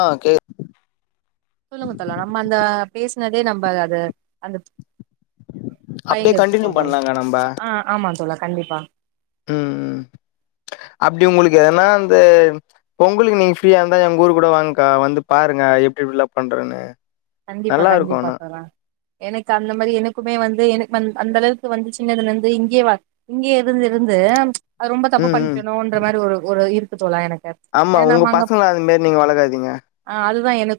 ஆ கேக் சொல்லுங்க தோழா நம்ம அந்த பேசனதே நம்ப அத அத அந்த அப்டியே பையங்க எடுத்து கண்டினியூ கொன்றாலு பண்லாங்க நம்ப ஆ ஆமா தோழர் கண்டிப்பா ம் ம் அப்டி உங்களுக்கு எதனா அந்த பொங்கலுக்கு நீங்க ஃப்ரீயா இருந்தா எங்க ஊரு கூட வாங்கக்கா வந்து பாருங்க எப்டி எப்டிலா பண்றன்னு கண்டிப்பா கண்டிப்பா தோழா எனக்கு அந்த மாரி எனக்குமே வந்து கு எனக்கு வந் அந்த அளவுக்கு வந்து சின்னதுல இருந்து இங்கே வ இங்கே இருந்து இருந்து அது ரொம்ப தப்பு ம் ம் பண்ணிட்டன்ற மாரி ஒரு ஒரு இருக்கு தோழா எனக்கு ஆமா ஏ உங்க நம்ம அங்க பசங்க அது மாரி நீங்க வளக்காதீங்க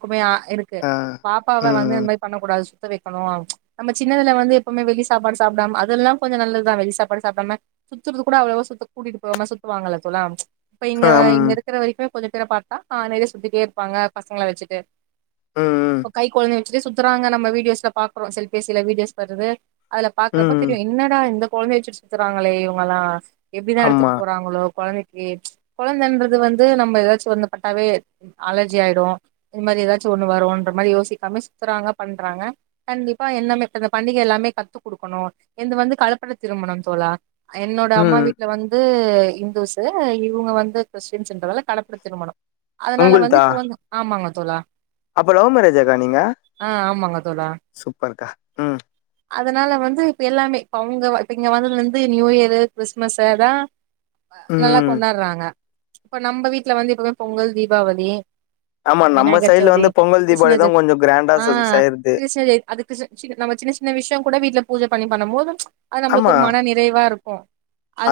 உண்மையா இருக்கு ஆ பாப்பாவ ம் வந்து ம் இந்த மாரி பண்ணக் கூடாது சொல் சுத்த வெக்கணு நம்ம சின்னதுல வந்து எப்பவுமே வெளி சாப்பாடு சாப்டாம அதெல்லா கொஞ்ச நல்லதுதா வெளி சாப்பாடு சாப்டாம சுத்துறது கூட அவ்வளவா சுத்த கூட்டிட்டு போவாம சுத்துவாங்கல்ல தோழா இப்ப இங்க ஆம் இங்க இருக்ற வரைக்குமே கொஞ்சோ பேர பாத்தா ஆ காலேல சுத்திட்டே இருப்பாங்க பசங்கள வச்சுட்டு ம் ம் கை கொழந்த வச்சுட்டு சுத்துறாங்க நம்ம விடியோஸ்ல பாக்றோ செல்பிஸ்யில வீடியோஸ் வருது அதுல பாக்குறப்ப ம் தெரியு என்னடா இந்த கொழந்தய வச்சுட்டு சுத்துறாங்களே இவங்கல்லா எப்டிதா ஆமா எடுத்துட்டு போறாங்களோ கொழந்தய கொழந்தைன்றது வந்து நம்ம ஏதாச்சு ஒந்த பட்டாவே அலர்ஜி ஆயிடு இந்த மாதிரி ஏதாச்சு ஒன்னு வரு இந்த மாதிரி யோசிக்காம சுத்துறாங்க பண்றாங்க கண்டிப்பா என்னந்த பண்டிகை எல்லாமே கத்து குடுக்கணு எந்து வந்து கலப்பட திருமணம் தோழா என்னோட அம்மா ம் வீட்ல வந்து இந்துஸு இவுங்க வந்து கிறிஸ்டின்ஸ்ன்றதுனால கலப்பு திருமணம் அதனால வந்து உங்குள்தா இப்ப வந்து ஆமாங்க தோழா அப்போ லவ் மேரேஜாக்கா நீங்க ஆ ஆமாங்க தோழா சூப்பர்க்கா உம் அதனால வந்து இப்ப எல்லாமே இப்ப அவுங்க இப்ப இங்க வந்ததுல இருந்து நியூ இயரு கிறிஸ்மஸ் அதா நல்லா ம் கொண்டாடுறாங்க இப்ப நம்ம வீட்ல வந்து எப்பவுமே பொங்கல் தீபாவளி ஆமா நம்ம விநாயகர் சைடு்ல சவுதி வந்து பொங்கல் தீப் ஆ அது சரி அதுக்கு நம்ம சின்ன சின்ன விஷயோ கூட வீட்ல பூஜ பண்ணி பண்ணும் போது அது நம்மளுக்கு ஆமா ஒரு மன நிறைவா இருக்கு ம்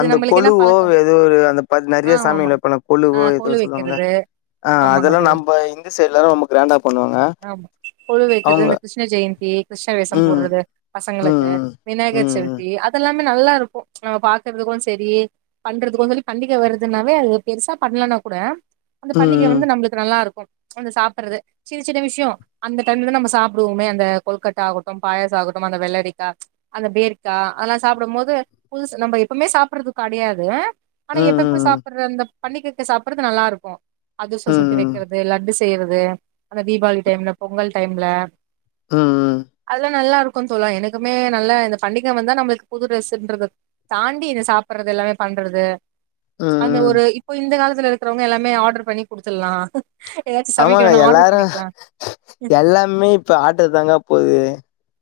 அந்த கொழுவோ எதோ ஒரு அந்த பதி ஆ நறையா ஆமா சாமிங்கள வெப்போல்ல ஆ கொழுவோ எதோ கொலு சொல்லுவாங்கள வைக்கிறது ஆ ஆமாங்க அதெல்லா தோழா நம்ப இந்து சைடு எல்லா ரொம்ப கிரேண்டா ஆமா கொலு வெக்குறது இந்த கிருஷ்ண ஜெயந்தி கிருஷ்ண வேஷம் ம். போடுறது பசங்களுக்கு ம். விநாயகர் ம். சதுர்த்தி அதெல் ல்லாமே நல்லா இருக்கு நம்ம பாக்குறதுக்கு சேரி பண்றதுக்கு சொல்லி பண்டிக வருதுன்னாவே அது பெருசா பண்ணலனா கூட அந்த ம். பண்டிக ம். வந்து நம்மளுக்கு நல்லா இருக்கும் அந்த சாப்புறது சின்ன சின்ன விஷயோ அந்த டைம்லதா நம்ம சாப்புடுவோமே அந்த கொலுகட்டா ஆகட்டும் பாயசோ ஆகட்டும் அந்த வெள்ளரிக்கா அந்த பேரிக்கா அதெல்லாம் சாப்புடும் போது புதுசு நம்ம எப்பமே சாப்படுறது கெடையாது ஆனா ம். எப்பப்ப ம். சாப்புடுற அந்தப் பண்ணிகக்க சாப்புடுறது நல்லா இருக்கு அதுசுசோ ம். சுட்டு ம். வெக்குறது லட்டுஸ் செய்யறது அந்த தீபாவளி டைம்ல பொங்கல் டைம்ல ம். ம். அதெல்லா நல்லா இருக் க்கும் தோழா எனக்குமே நல்லா இந்த பண்டிக வந்தா நம்மளுக்கு புது டிரஸ்ன்றது தாண்டி இந்த சாப்புறது எல்லாமே பண்றது அந்த ம். ஒரு இப்போ இந்த காலத் த்துல இருக்குறவங்க எல்லாமே ஆடரு பண்ணி குடுத்துல்லா எதாச்சு சமைக்கணுனா ஆடரு ரு எல்லாமே இப்ப ஆடரு தாங்க போகுது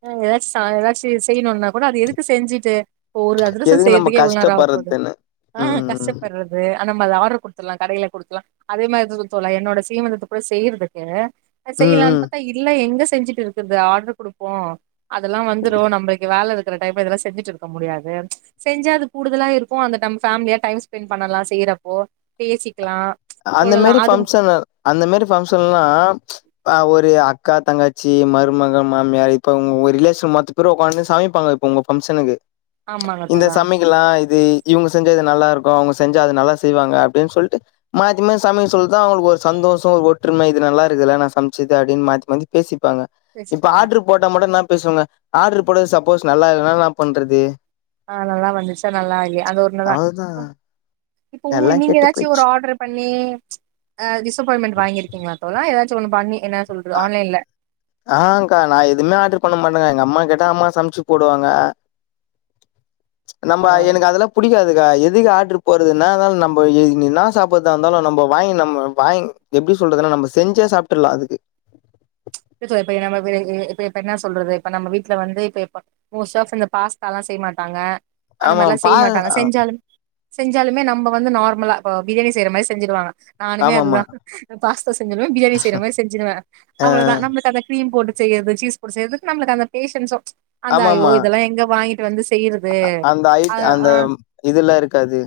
ஆ எதாச்சு சா எதாச்சி செய்யிணுன்னா கூட அது எதுக்கு செஞ்சுட்டு போ ஒரு அதிரசோ எதுக்கு நம்ம செய்யறதுக்கு எவ்ள நேரோ ஆகப் போகுது கஷ்டப்படுறதுன்னு. ஆ ம். கஷ்டப்படுறது ஆ நம்ம ஆடரு குடுத்துருலா கடைல குடுத்துலா அதே மாதிரி சுத்துலா என்னோட சீமந்தத்த கூட செய்யிறதுக்கு செய்யலான் ம். பாத்தா இல்ல எங்கஸ் செஞ்சுட்டு இருக்குறது ஆடர் குடு போ அதெல்லா வந்துரு நம்மளுக்கு வேல இருக் கரெக்ட் டைம்ல இதெல்லா செஞ்சுட்டு இருக்க முடியாது செஞ்சா அது கூடுதலா இருக்கு அந்த டம் ஃபேமிலியா டைம் ஸ்பென் பண்ணலா செய்றப்போ பேசி அந்த மாரி பங்க்ஷனு அந்த மாரி பங்க்ஷன் எல்லாம் அ ஒரு அக்கா தங்கச்சி மருமக மாமியார் இப்ப உங்க ஒர் ரிலேஷன் மத்த பேரு உக்காந்து சமைப்பாங்க இப்ப உங்க பங்க்ஷனுக்கு ஆமாங்க இந்த தோழா சமைக்கல்லா இது இவங்க செஞ்சா அது நல்லா இருக்கு அவங்க செஞ்சா அது நல்லா செய்வாங்க அப்டின் சொல்ட்டு மாத்தி மாத்தி சமையல் சொல்லுதா அவங்களுக்கு ஒரு சந்தோஷோ ஒரு ஒற்றுமை இது நல்லாக்குல்ல ன் சமச்சது அப்டின் மாத்தி மாத்தி பேசிப் பாங்க இப்ப பேசிப்பாங்க ஆடரு போட்டா மட நாம் பேசுவொல்ல ஆட்ரு போடது சப்போஸ் நல்லா இல்னா னா பண்றது? ஆ நல்லா வந்துர்ச்சா நல்லா இல்லயா அது ஒன்னுதா அவ்வளோதான் பொ இப்போ உங்க எல்லாம் நீங்க கெட்டு எதாச்சு ஒரு போயிடுச்சு. ஆர்டர் பண்ணி அ டிசப்பாயின்மென்ட் வாங்கிருக்கீங்ளா தோழா‌ எதா ச்சு ஒன்னு பண்ணி என்ன சொல்றது ஆன்லைன்ல ஆஹ கா நா எதுவ்மே ஆர்டர் பண்ண மாட்டே கா எங்கம்மா கேட்டா அம்மா சம்ச்சு போடுவாங்க நம்ப பரவால்ல எனக்கு அதெல்லா புடிக்காது ஆ எதுக்கு ஆட்ரு போறதுனானால் நம்ப எ என்னா சாப்பற்தா இருந்தாலு நம்ப வாங்கி நம்ம வாங் எப்டி சொல்றதுனா நம்ம செஞ்சே சாப்ட்றலா அதுக்கு இப்ப இப்ப நம்ப இப்ப இப்ப என்ன சொல்றது இப்ப நம்ம வீட்ல வந்து இப்ப‌ எப்ப மோஸ்ட் ஆஃப் இந்த பாஸ்தால்லா செய்ய மாட்டாங்க அந்த ஆமா மார்லா பா செய் மாட்டாங்க செஞ்சாலும் செஞ்சாலுமே நம்ப வந்து நார்மலா இப்ப பிரியாணி செய்ற மாரி செஞ்சுருவாங்க நானுமே ஆமாமா அதுதா பாஸ்தா செஞ்சுருவே பிரியாணி செய்ற மாரி செஞ்சுருவே அ அவ்ளதா த கிரீம் போட்டு செய்யது சீஸ் போட்டு செய்யதுக்கு நம்ளுக்கு அந்த பேஷன்ஸு அந்த ஐயோ ஆமாமா இதெல்லா எங்க வாங்கிட்டு வந்து செய்யறது அந்த அ அயிட் அந்த ஆ இதுல்லா இருக்காது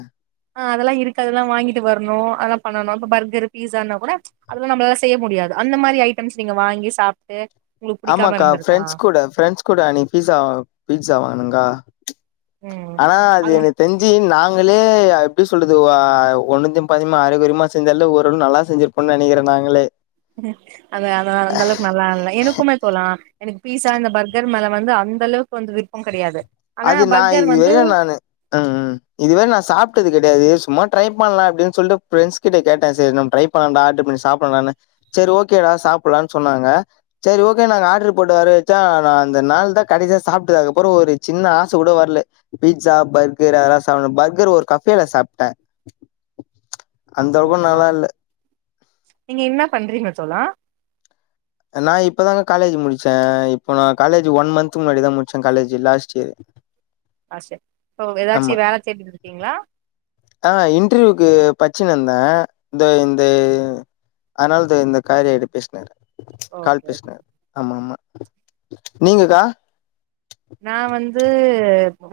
ஆ அதல்லா இருக்கதலா வாங்கிட்டு வரனு அல்லா பண்ணனு‌ இப்ப பர்கரு பீஸான்னா கூட அதல்லா நம்ளால செய்ய முடியாது அந்த மாரி ஐட்டம்ஸ் நீங்க வாங்கி சாப்ட்டு உங்களுக்கு புடிக்காம ஆமாக்கா இருந்திருக்கா ஃப்ரெண்ட்ஸ் கூட ஃப்ரெண்டஸ் கூட அனை பீஸா பீட்ஸா வாங்குனங்கா ஆனா அது என தெஞ்சி நாங்க லேய எப்டி சொல்றது வ ஒன்னுத்தயு‌ பாதியுமா அரகொறியுமா செஞ்சால ஓரள நல்லா செஞ்சிருப்போன் நெனகிறே நாங்களே அது அதா அந்தளவுக்கு நல்லால எனக்குமே தோழா எனக்கு பீஸா இந்த பர்கர் மேல வந்து அந்த அளவுக்கு வந்து விருப்பம் கடயாது அது நா இது வரையு நானு ம் ம் இதுவர நா சாப்டது கெடையாது சும்மா ட்ரை பண்லா அப்டின் சொல்ட்டு ஃப்ரெண்ட்ஸ் கிட்ட கேட்டே சேர் நம் ட்ரை பண்லான்டா ஆட்ரு பண்ணி சாப்புல்லான்டானு செர் ஓகேடா சாப்புல்லான் சொன்னாங்க சேரி ஓகே நாங்க ஆட்ரு போட்டு வர வச்சா நா அந்த நாள் தா கடைசா சாப்டது அதுக்கப்றொ ‌ஒரு சின்ன ஆச கூட வர்ல பீ்ட்ஸா பர்கர் அதல்லா சாப்புனு பர்கர் ஒரு கஃபேல சாப்டே ஓகேங்க அந்தவுக்கு தோழா நல்லா இல்ல நீங்க என்ன பண்றீங்க தோழா நா இப்பதாங்க காலேஜு முடிச்சே இப்போ நா காலேஜு ஒன் மந்த்து முன்னாடிதா முடிச்சே காலேஜு லாஸ்ட் இயரு ஆ சே இப்போ எதாச்சு வேல தேடிட்ருக்கீங்ளா? ச்சுனுந்தே இந்த இந்தே அதுனால் தா இந்த காரியா இது பேசினுகுறே கால் ஓகே ஓகே பேசுன ஆமாமா நீங்கக்கா? நா வந்து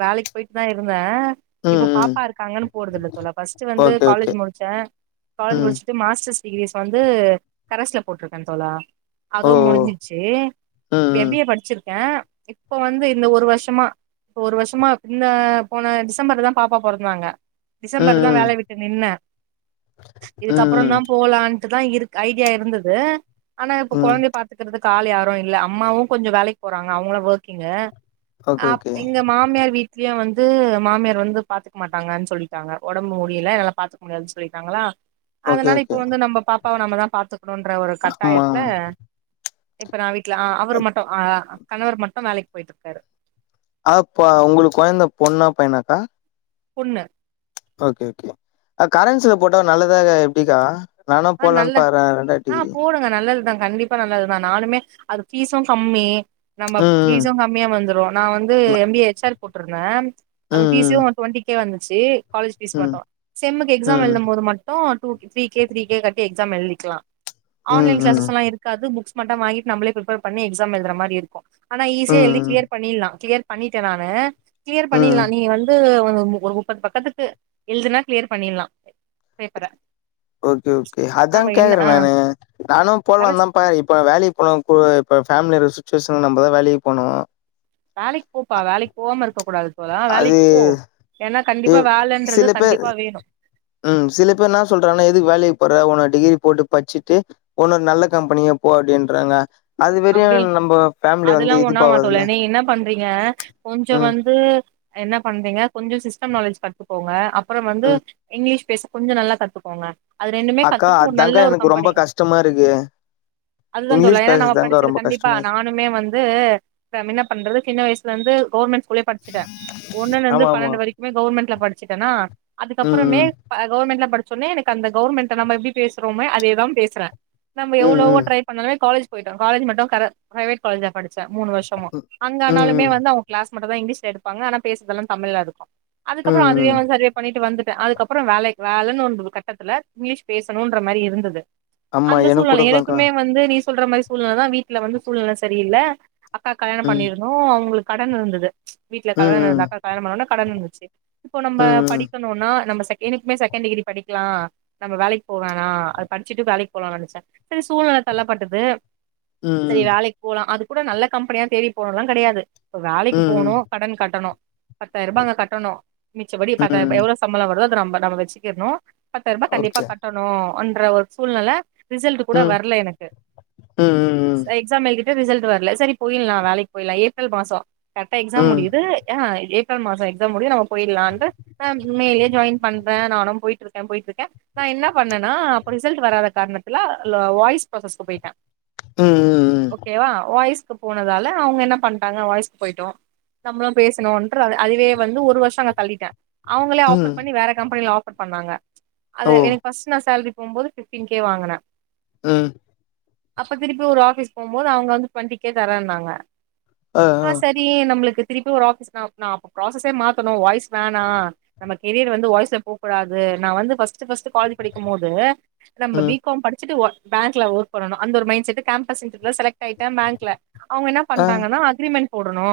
வேலைக்கு போயிட்டுதா இருந்த ம் இப்ப ம் பாப்பா இருக்காங்கன்னு போறதில்லா தோழா ஃபர்ஸ்ட் வந்து ஓகே காலேஜ் ஓகே முடிச்சே காலேஜ் ம் முடிச்சிட்டு மாஸ்டர்ஸ் டிகீரிஸ் வந்து கரசுல போட்ருக்கே தோழா ஓ அதுவு ஓ முடிஞ்சிச்சி இப்ப ம் எம்பிஏ படிச்சிருக் கே இப்ப வந்து இந்த ஒரு வருஷமா இப்போ ஒரு வருஷமா இந்த போன டிசம்பர்லதா பாப்பா பொறந்தாங்க ம் ம் டிசம்பர்தா ம் வேலை விட்டு நின்ன ம் இதுக்கப்புறோதா போலான் த்துதா இருக் ஐடியா இருந்தது ஆனா இப்ப ம் ம் கொழந்தைய பாத்துக்கறது தால் யாரு இல்ல அம்மாவு கொஞ்சோ வேலைக்கு போறாங்க அவங்களு ஓக்கிங்கு ஓகே அப் ஓகே எங்க மாமியார் வீட் டிலியா வந்து மாமியார் வந்து பாத்துக்க மாட்டாங்கன்னு சொல்லிட்டாங்க ஒடம்பு முடியல என்னால பாத்துக்க முடியாதுன்னு சொல்லிட்டாங்களா ஓகே அதனால ஓகே இப்ப வந்து நம்ம பாப் ப்பாவ நம்மதா பாத்து க்கணுன்ற ஒரு ஆமா கட்டாயத்துல இப்ப நா வீட்ல அ அவர் மட்டு அ கணவர் மட்டு வேலைக்கு போயிட்டுக்காரு அப்பா உங்களுக்கு கொழந்த பொண்ணா பையனாக்கா பொண்ணு ஓகே ஓகே கரன்ஸ்ல போட்ட நல்லதா எப்பிடிக்கா நானு ஆ போலன்னு நல்ல பாக்றே ரெண்டாது ஆ டிகிரி போடுங்க நல்லதுதா கண்டிப்பா நல்லது நா நானுமே அது பீஸும் கம்மி நம்ம ம் பீஸும் கம்மியா வந்துரு நா வந்து எம்பிஏ ஹெச் ஆர் போட்டுருந்தே அது ம் பீசிம் ஒன்டொன்டிக்கே வந்து ச்சி காலேஜ் பீஸ் ந ம் மட்டு செம்முக்கு ம் எக்ஸாம் எழுது ம் போது மட்டு டு த்ரீ கே கே கட்டி எக்ஸாம் எழுதிக்கலா ம் ஆன்லைன் ம் ம் கிளாஸஸ் எல்லா இருக்காது புக்ஸ் மட்டு வாங்கிட்டு நம்ளே பிரிப்பர் பண்ணி எக்ஸாம் எழுதுதர மாரி இருக்கு ஆனா ஈஸியா எழுதி ம் கிளியர் பண்ணிலா கிளியர் பண்ணிட்டே நானு கிளியர் ம் ம் பண்ணிடலாம் நீ வந்து ஒரு மு ஒரு முப்பது பக்கத்துக்கு எழுதுனா கிளியர் பண்ணிடலாம் பேப்பர ஓகே ஓகே அதான் நம்ம என்ன கேக்கறே ஆ நானு நானும் போலாம் கரஸ் தான் பாக்கறே இப்ப வேலைக்கு போன போ இப்ப ஃபேமிலி இருக்கற சுச்சுவேஷன்ல நம்ப தா வேலைக்கு போனும் வேலைக்கு போப்பா வேலைக்கு போவாம இருக்க கூடாது தோழா அது வேலைக்கு போ ஏன்னா கண்டிப்பா இல் வேலன்றது சில பேர் கண்டிப்பா வேணு ம் சில பேர் என்னா சொல்றனா எதுக்கு வேலைக்கு போற உன்ன டிகிரி போட்டு பச்சிட்டு ஒன்னொ நல்ல கம்பெனிக்கா போ அப்டின்றாங்க அப்டி அதெல்லாம் ஒன்னு ஆவாது இதுவாகுதுல்ல. தோழர் நீ என்ன பண்றீங்க கொஞ்சோ ம், வந்து என்ன பண்றீங்க கொஞ்சோ சிஸ்டம் நாலேஜ் கத்துக்கோங்க அப் பறம் வந்து ம். இங்கிலீஷ் பேச கொஞ்ச நல்லா கத்துக்கோங்க அது ரெண்டுமே அக்கா கத்துட்டு ஒரு நல்ல அதாங்க்கா ஒரு எனக்கு ரொம்ப கம்பெனி கஷ்டமா இருக்கு அதுதா தோழா இங்கிலீஷ் ஏன்னா நம்ம பேசருதா படிச்சது கண்டிப்பா நானுமே வந்து நம்ம என்ன பண்றது சின்ன வயசுல இருந்து கவுர்மெண்ட்ஸ் ஸ்குலே படிச்சிடன் ஒன்னுல இருந்து ஆமாமா. பன்னண்டு வரைக்குமே கவுர்மெண்ட்ல படிச்சிட்டனா ம், அதுக்கப்பறமே ம். ப கவர்மெண்ட்ல படி ச்ச ஒன்னே எனக்கு அந்த கவுர்மெண்டட நம்ம எப்டி பேசுறோமே அதேதான் பேசற நம்ம ம், எவ்ளோவோ ம். ட்ரை பண்ணாலுமே காலேஜி டன் காலேஜி மட்டும் கர பிரைவேட் காலேஜில படிச் சன் மூணு வருஷமா ம், அங்க ம், ஆனாலுமே வந்து அவுங்க கிளாஸ் மட்டும் தான் இங்கிலீஷ்ல எடுப்பாங்க ஆனா பேசறதல்லாம் தமிழ்ல இருக்கும் அதுக்கப்புறம் ம், அதுவே ம். வந்து சர்வே பண்ணிட்டு வந்துட் அதுக்கப்புறம் வேலைக் வேலைன்னு ஒன்று கட்டத்துல இங்கிலீஷ் பேசணும்ன்ற மாரி இருந்தது ஆமா, அந்த எனக்கு சூழ்நல கூட தான்க்கா. எனக்குமே வந்து நீ சொல்ற மாரி சூழ்நல தா வீட்ல வந்து சூழ்நல சரியில்ல அக்காக் கல்யாணம் ம். பண்ணிருந்தோம் அவுங்களுக் கடன் இருந்தது வீட்ல கடன் இருந்தது ம் அக்காக்கு கல்யாணம் பண்ணவுனே கடன் இருந்துச்சி இப்போ நம்ப ம் படிக்கணுனா நம்ம எனக்குமே செகண்ட் டிகிரி படிக்கலா நம்ம வேலைக்கு போவோனா அது படிச்சுட்டு வேலைக்கு போலாம்னு நெனச்சே சேரி சூழ்நில தள்ளப்பட்டது சரி ம் வேலைக்கு போலா அதுக்கு கூட நல்ல கம்பெனியா தேடி போனோனு எலா கெடயாது இப்ப வேலைக்கு போனு ம் கடன் கட்டணு பத்தாயிர ரூபா அங்க கட்டணு மிச்சப்படி பாத்தா ம் எவ்ளோ சம்பள வருதோ புது நம்பர் நம்ம வச்சுக்கணு பத்தாயிர ரூபா கண்டிப்பா ஓகே கட்டணு பன்ற ஒரு சூழ்நெல ரிசல்டு கூட ம் வரல எனக்கு ம் ம் எக்ஸாம் எழுதிட் இன்னு ரிசல்ட் வரல சரி போய்றலா வேலைக்கு போய்றலா ஏப்ரல் மாசோ கரெக்டா எக்ஸாம் ம் முடியுது ஆ ஏப்ரல் மாசோ எக்ஸாம் முடியு நம்ம போயிடலான்னுட்டு நா உண்மையிலே ஜாய்யின் பண்றே நானு போயிட்டு இருக்கே போயிட்டு இருக்கே நா என்ன பண்ணேன்னா அப்போ ரிசல்ட் வராத காரணத்துல வாய் பர்பசஸ்க்கு போயிட்டே ம் ஓகே வா வாய்ஸ் போனதால அவுங்க என்ன பண்ணிட்டாங்க வாய்ஸ்க்கு போய்டோ நம்மளு பேசனுன்ற அதுவே வந்து ஒரு வருஷோ அங்க தள்ளிட்டே அவுங்களே ம் ஆஃபர் பண்ணி வேற கம்பெனில பண்ணாங்க அது ஓ எனக்கு பஸ்ட் நா சேலரி ஒன்போது பிப்டீன் கே வாங்கினே ம்ம் அப்போ திருப்பி ஒரு ஆபீஸ்க்கு போகும்போது அவுங்க வந்து டுவண்டிக் கே தரேனாங்க ஆ சரி நம்மளுக்கு திருப்பி ஒரு ஆபஸ் நா நா அப்போ ப்பிராசஸ்யே மாத்தணு வாய்ஸ் வேணா நமக்கு கேரியர் வந்து வாய்ஸ்ல போக கூடாது நா வந்து பஸ்ட்டு பஸ்ட்டு பஸ்ட்டு காலேஜ் படிக்கும் போது நம்ம பி ம் காம் படிச்சுட்டு ஒர்க் பேங்க்ல ஒர்க் பண்ணனு அந்த ஒரு மைண்ட செட்டு கேம்பஸ் இன்டர்யுலா செலக் ஸ்டைட்டா பேங்க்ல அவுங்க இன்னா ஆ பண்றாங்கன்னா அக்ரிமெண்ட் போட்டுணு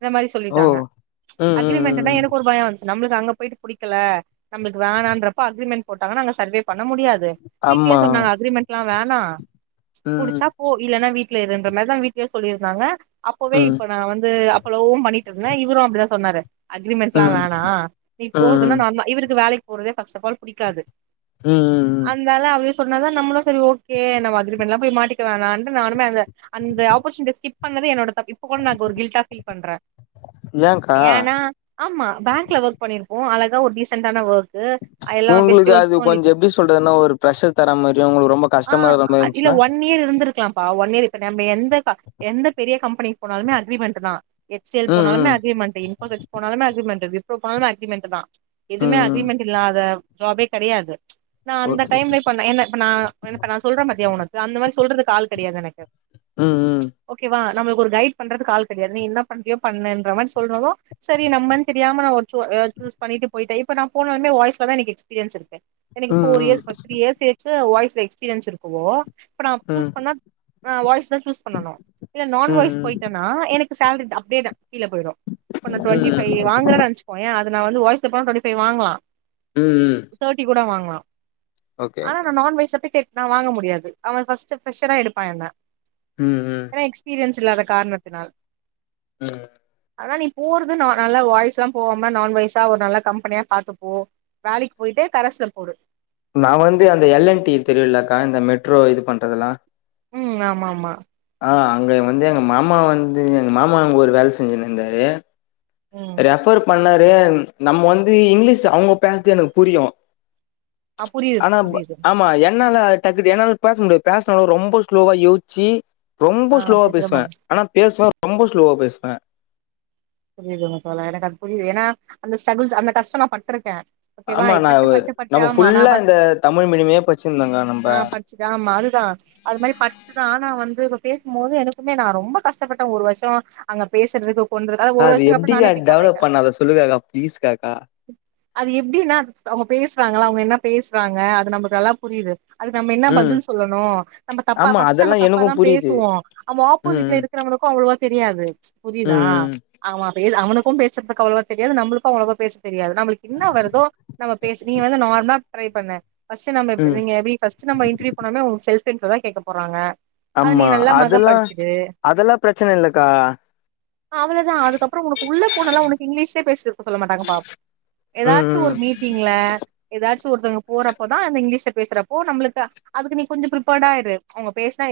இந்த மாரி ஓ சொல்லிட்டாங்க ம் அக்ரிமெண்ட்னா ம் ம் எனக்கொரு ஒரு பயோம் வந்துச் நம்மளுக்கு அங்க போயிட்டு புடிக்கல நம்மளுக்கு வேணான்ற அப்போ அக்ரிமெண்ட் போட்டாங்கனா அங்க சர்வே பண்ண முடியாது பீட்டியே ஆமா சொன்னாங்க அக்கிரிமெண்ட்லா வேனா நா அ ம் புடிச்சா போ இல்லன்னா வீட் ல இருன்ற மாரிதா வீட்லயே சொல்லிருந்தாங்க அப்பவே ம் இப்ப நா வந்து அப்போ லவ்வு பன்னி எப்டினா இவரும் அப்பிடிதா சொன்னாரு அக்ரிமெண்ட்லா ம் வேணா நீ போறதுன்னா ம் நார்ம இவுருக்கு வேலைக்கு போறதே பஸ்ட் அப் ஆல் புடிக்காது ம் அந்தாலு அவுரே சொன்னதா நம்மளும் சரி ஓகே ஓகே நம்ம அக்ரிமெண்ட்லா போய் மாட்டிக்க வோனா நானுமே அந்த ஆப்பர்சுனிட்டி ஸ்கிப் பண்ணது என்னோட தப் இப்ப கூட நா கில்டா பீல் பண்றேன் ஏன்க்கா ஏன்னா ஆமா பேங்க்ல ஒர்க் பண்ணிரு கும் அழகா ஒரு டிசன்டான ஒர்க் உங்களுக்கு அது கொஞ்சோ எப்டி சொல்றதுன்னா ஒரு பிஷர் தர மாரி உங்களுக்கு ரொம்ப கஷ் டமா இருக்க மார் இருந்துச்சுனா இருந்திக்குலாம்பா ஒன் இயர் நம்ம எந்த எந்த பெரிய கம்பெனிக்கு போனாலுமே அக்ரிமெண்ட்டு தான் எக்ல் ம் போனாலுமே ம் அக்ரிமெண்ட் இன்ஃபோசக்ஸ் போனாலுமே அக்ரிமண்ட் போனாலு அக்ரிமெண்ட்டு தா எதுமே ம் அக்ரிமெண்ட் இல்லாத ஜாபே கெடையாது நா அந்த ஓகே ஓகே டைம்லே பண்ணே என்ன இப்ப நா என்ன நா சொல்றன் பாத்தியா உனக்கு அந்த மாரி சொல்றது கால் கெடையாது எனக்கு ம் ம் ஓகேவா நம்மளுக்கு ஒரு கையிட் பண்றது ஆல் கெடையாது நீ என்ன பண்றியோ பண்ணுன்ற மாரி சொல்லறதோ சரி நம்மன் தெரியாம நா ஒரு சூ சூஸ் பண்ணிட்டு போயிட்டேன் இப்ப நா போணோன ஏ வாய்ஸ்ல தா எனக்கு எஸ்பீரியன்ஸ் இருக்கு எனக்கு ம் போர் ம் இயர் திரீ இயர் எக்ஸ் ம் வாய்ஸ் [unintelligible] [unintelligible] இருக்குவோ அப்பனா ம் சூஸ் பண்ணா நா வாய்ஸு சூஸ் பண்ணணு இல்ல ம் நான் வாய்ஸ் ம் போய்டனா எனக் சேலரி தா அப்டே தா கீழ போய்டும் இப்ப நா டூவெண்டி ம் ஃபைவ் ம் வாங்றன் நெனச்சுகோயே அத் இப்ப நா வந்து வாய்ஸ் [unintelligible] டூவெண்டி ஃபைவ் வாங்லா ம் தேர்ட்டி கூட வாங் ஓகே [unintelligible] ஆனா நா நான் வெஜ் சத்தி கேட் நா வாங்க முடியாது அவன் ஃபர்ஸ்ட் ப்ரெஷரா எடுப்பா என்ன ம் ம் எனா எக்ஸ்பீரியன்ஸ் இல்லாத காரணத்தினால் ம் அதா நீ போறது நா நல்ல வாய்ஸ்லம் போவாம நான் வாய்ஸா ஒரு நல்ல கம்பெனியா பாத்துப்போ வேலைக் போய்ட்டு கரெஸ்ல போடு நா வந்து அந்த எல் என் டி தெரியுயில்லக்கா இந்த மெட்ரோ இது பண்றதெல்லா ம் ஆமாமா ஆ அங்க வந்து எங்க மாமா வந்து எங்க மாமா அங்கொரு வேல் செஞ்ஞின் இருந்தாரு ம் ரெஃபர் பண்ணர் ஏன் நம்ம வந்து இங்கிலீஷ் அவுங்க பேஸ்து எனக் புரியு ஆ புரிது ஆனா ப புரிது ஆமா என்னால டக்கு என்னால பேச முடியாது பேசுனாலு ரொம்ப ஸ்லோவா யோசிச்சு ரொம்ப ஆ ஸ்லோவா பேசுற பேசுவ மாரி ஆனா பேசுவ ரொம்ப ஸ்லோவா பேசுவ புரியுதுங்க தோழா எனக் அது புரிது ஏனனா அந்த ஸ்ட்ரகுள்ஸ் அந்த கஷ்டோ நா பட்டிருக்க ஆமா நா வு நம்ம ஃபுல்லா இந்த ஃபஸ்ட் தமிழ் மீடிமே படிச்சின்யிந்தாங்கா நம்ப தா அது மாரி பட்டு தா ஆனா வந்து இப்ப பேசும் போது எனக்குமே நா ரொம்ப கஷ்டப்பட்ட ஒரு வருஷோ அங்க பேசுறதுக்கு கொண்டு ஆ ஒரு அது வருஷோ கப்ற எப்டிக்கா நானே பிக்கப்பாய்ட்ட டெவலப் பண்ண அத சொல்லுங்கக்கா ப்ளீஸ்காக்கா அது எப்டினா அவுங்க பேசுறாங்களா அவுங்க என்னப் பேசுறாங்க அது நமக் நல்லா புரிது அதுக்கு நம்ம என்ன ம் பதில் சொல்லணு நம்ம தப்பா ஆமா ஃபர்ஸ்ட் நம்ம அதெல்லா தப்ப எனக்கு தா புரியுது பேசுவோ அவன் ம் ஆப்போசிட்ல இருக்கிறவனுக்கு அவ்ளவா தெரியாது புரிதா ம் ம் மா பேஸ் அவனுக்கு பேசுறதுக்கு அவ்ளோவா தெரியாது நம்மளுக்கு அவ்ளோவா பேஸ் தெரியாது நம்மளுக்கு என்ன வருதோ நம்ம பேச நீ வந்து நார்மலா ட்ரை பண்ணு ஃபஸ்ட்டு நம்ம இப்ப ம் நீங்க எப்டி ஃபஸ்ட்டு நம்ம இண்டர்வியூ போனொன்னே உங்க செல்ப் இன்ட்ரோதா கேக்க போறாங்க அது நீ ஆம்மா நல்லா மக அதெல்லா படிச்சிடு அதெல்லா பிரச்சன இல்லக்கா தா அதுக்கப்புறோ உனக்கு உள்ள போனாலா உனக்கு இங்கிலீஷ்யே பேசிட்டு இருக்க சொல்ல மாட்டாங்க பா ம் எதாச்சு ம் ஒரு மீட்டிங்ல எது எதாச்சு ஒருத்தவங்க போறப்போதா அந்த இங்கிலீஷ்ல பேசுறப்போ நம்மளுக்கு அதுக்கு நீ கொஞ்சோ பிப்பேர்டா இரு அவங்க பேசுனா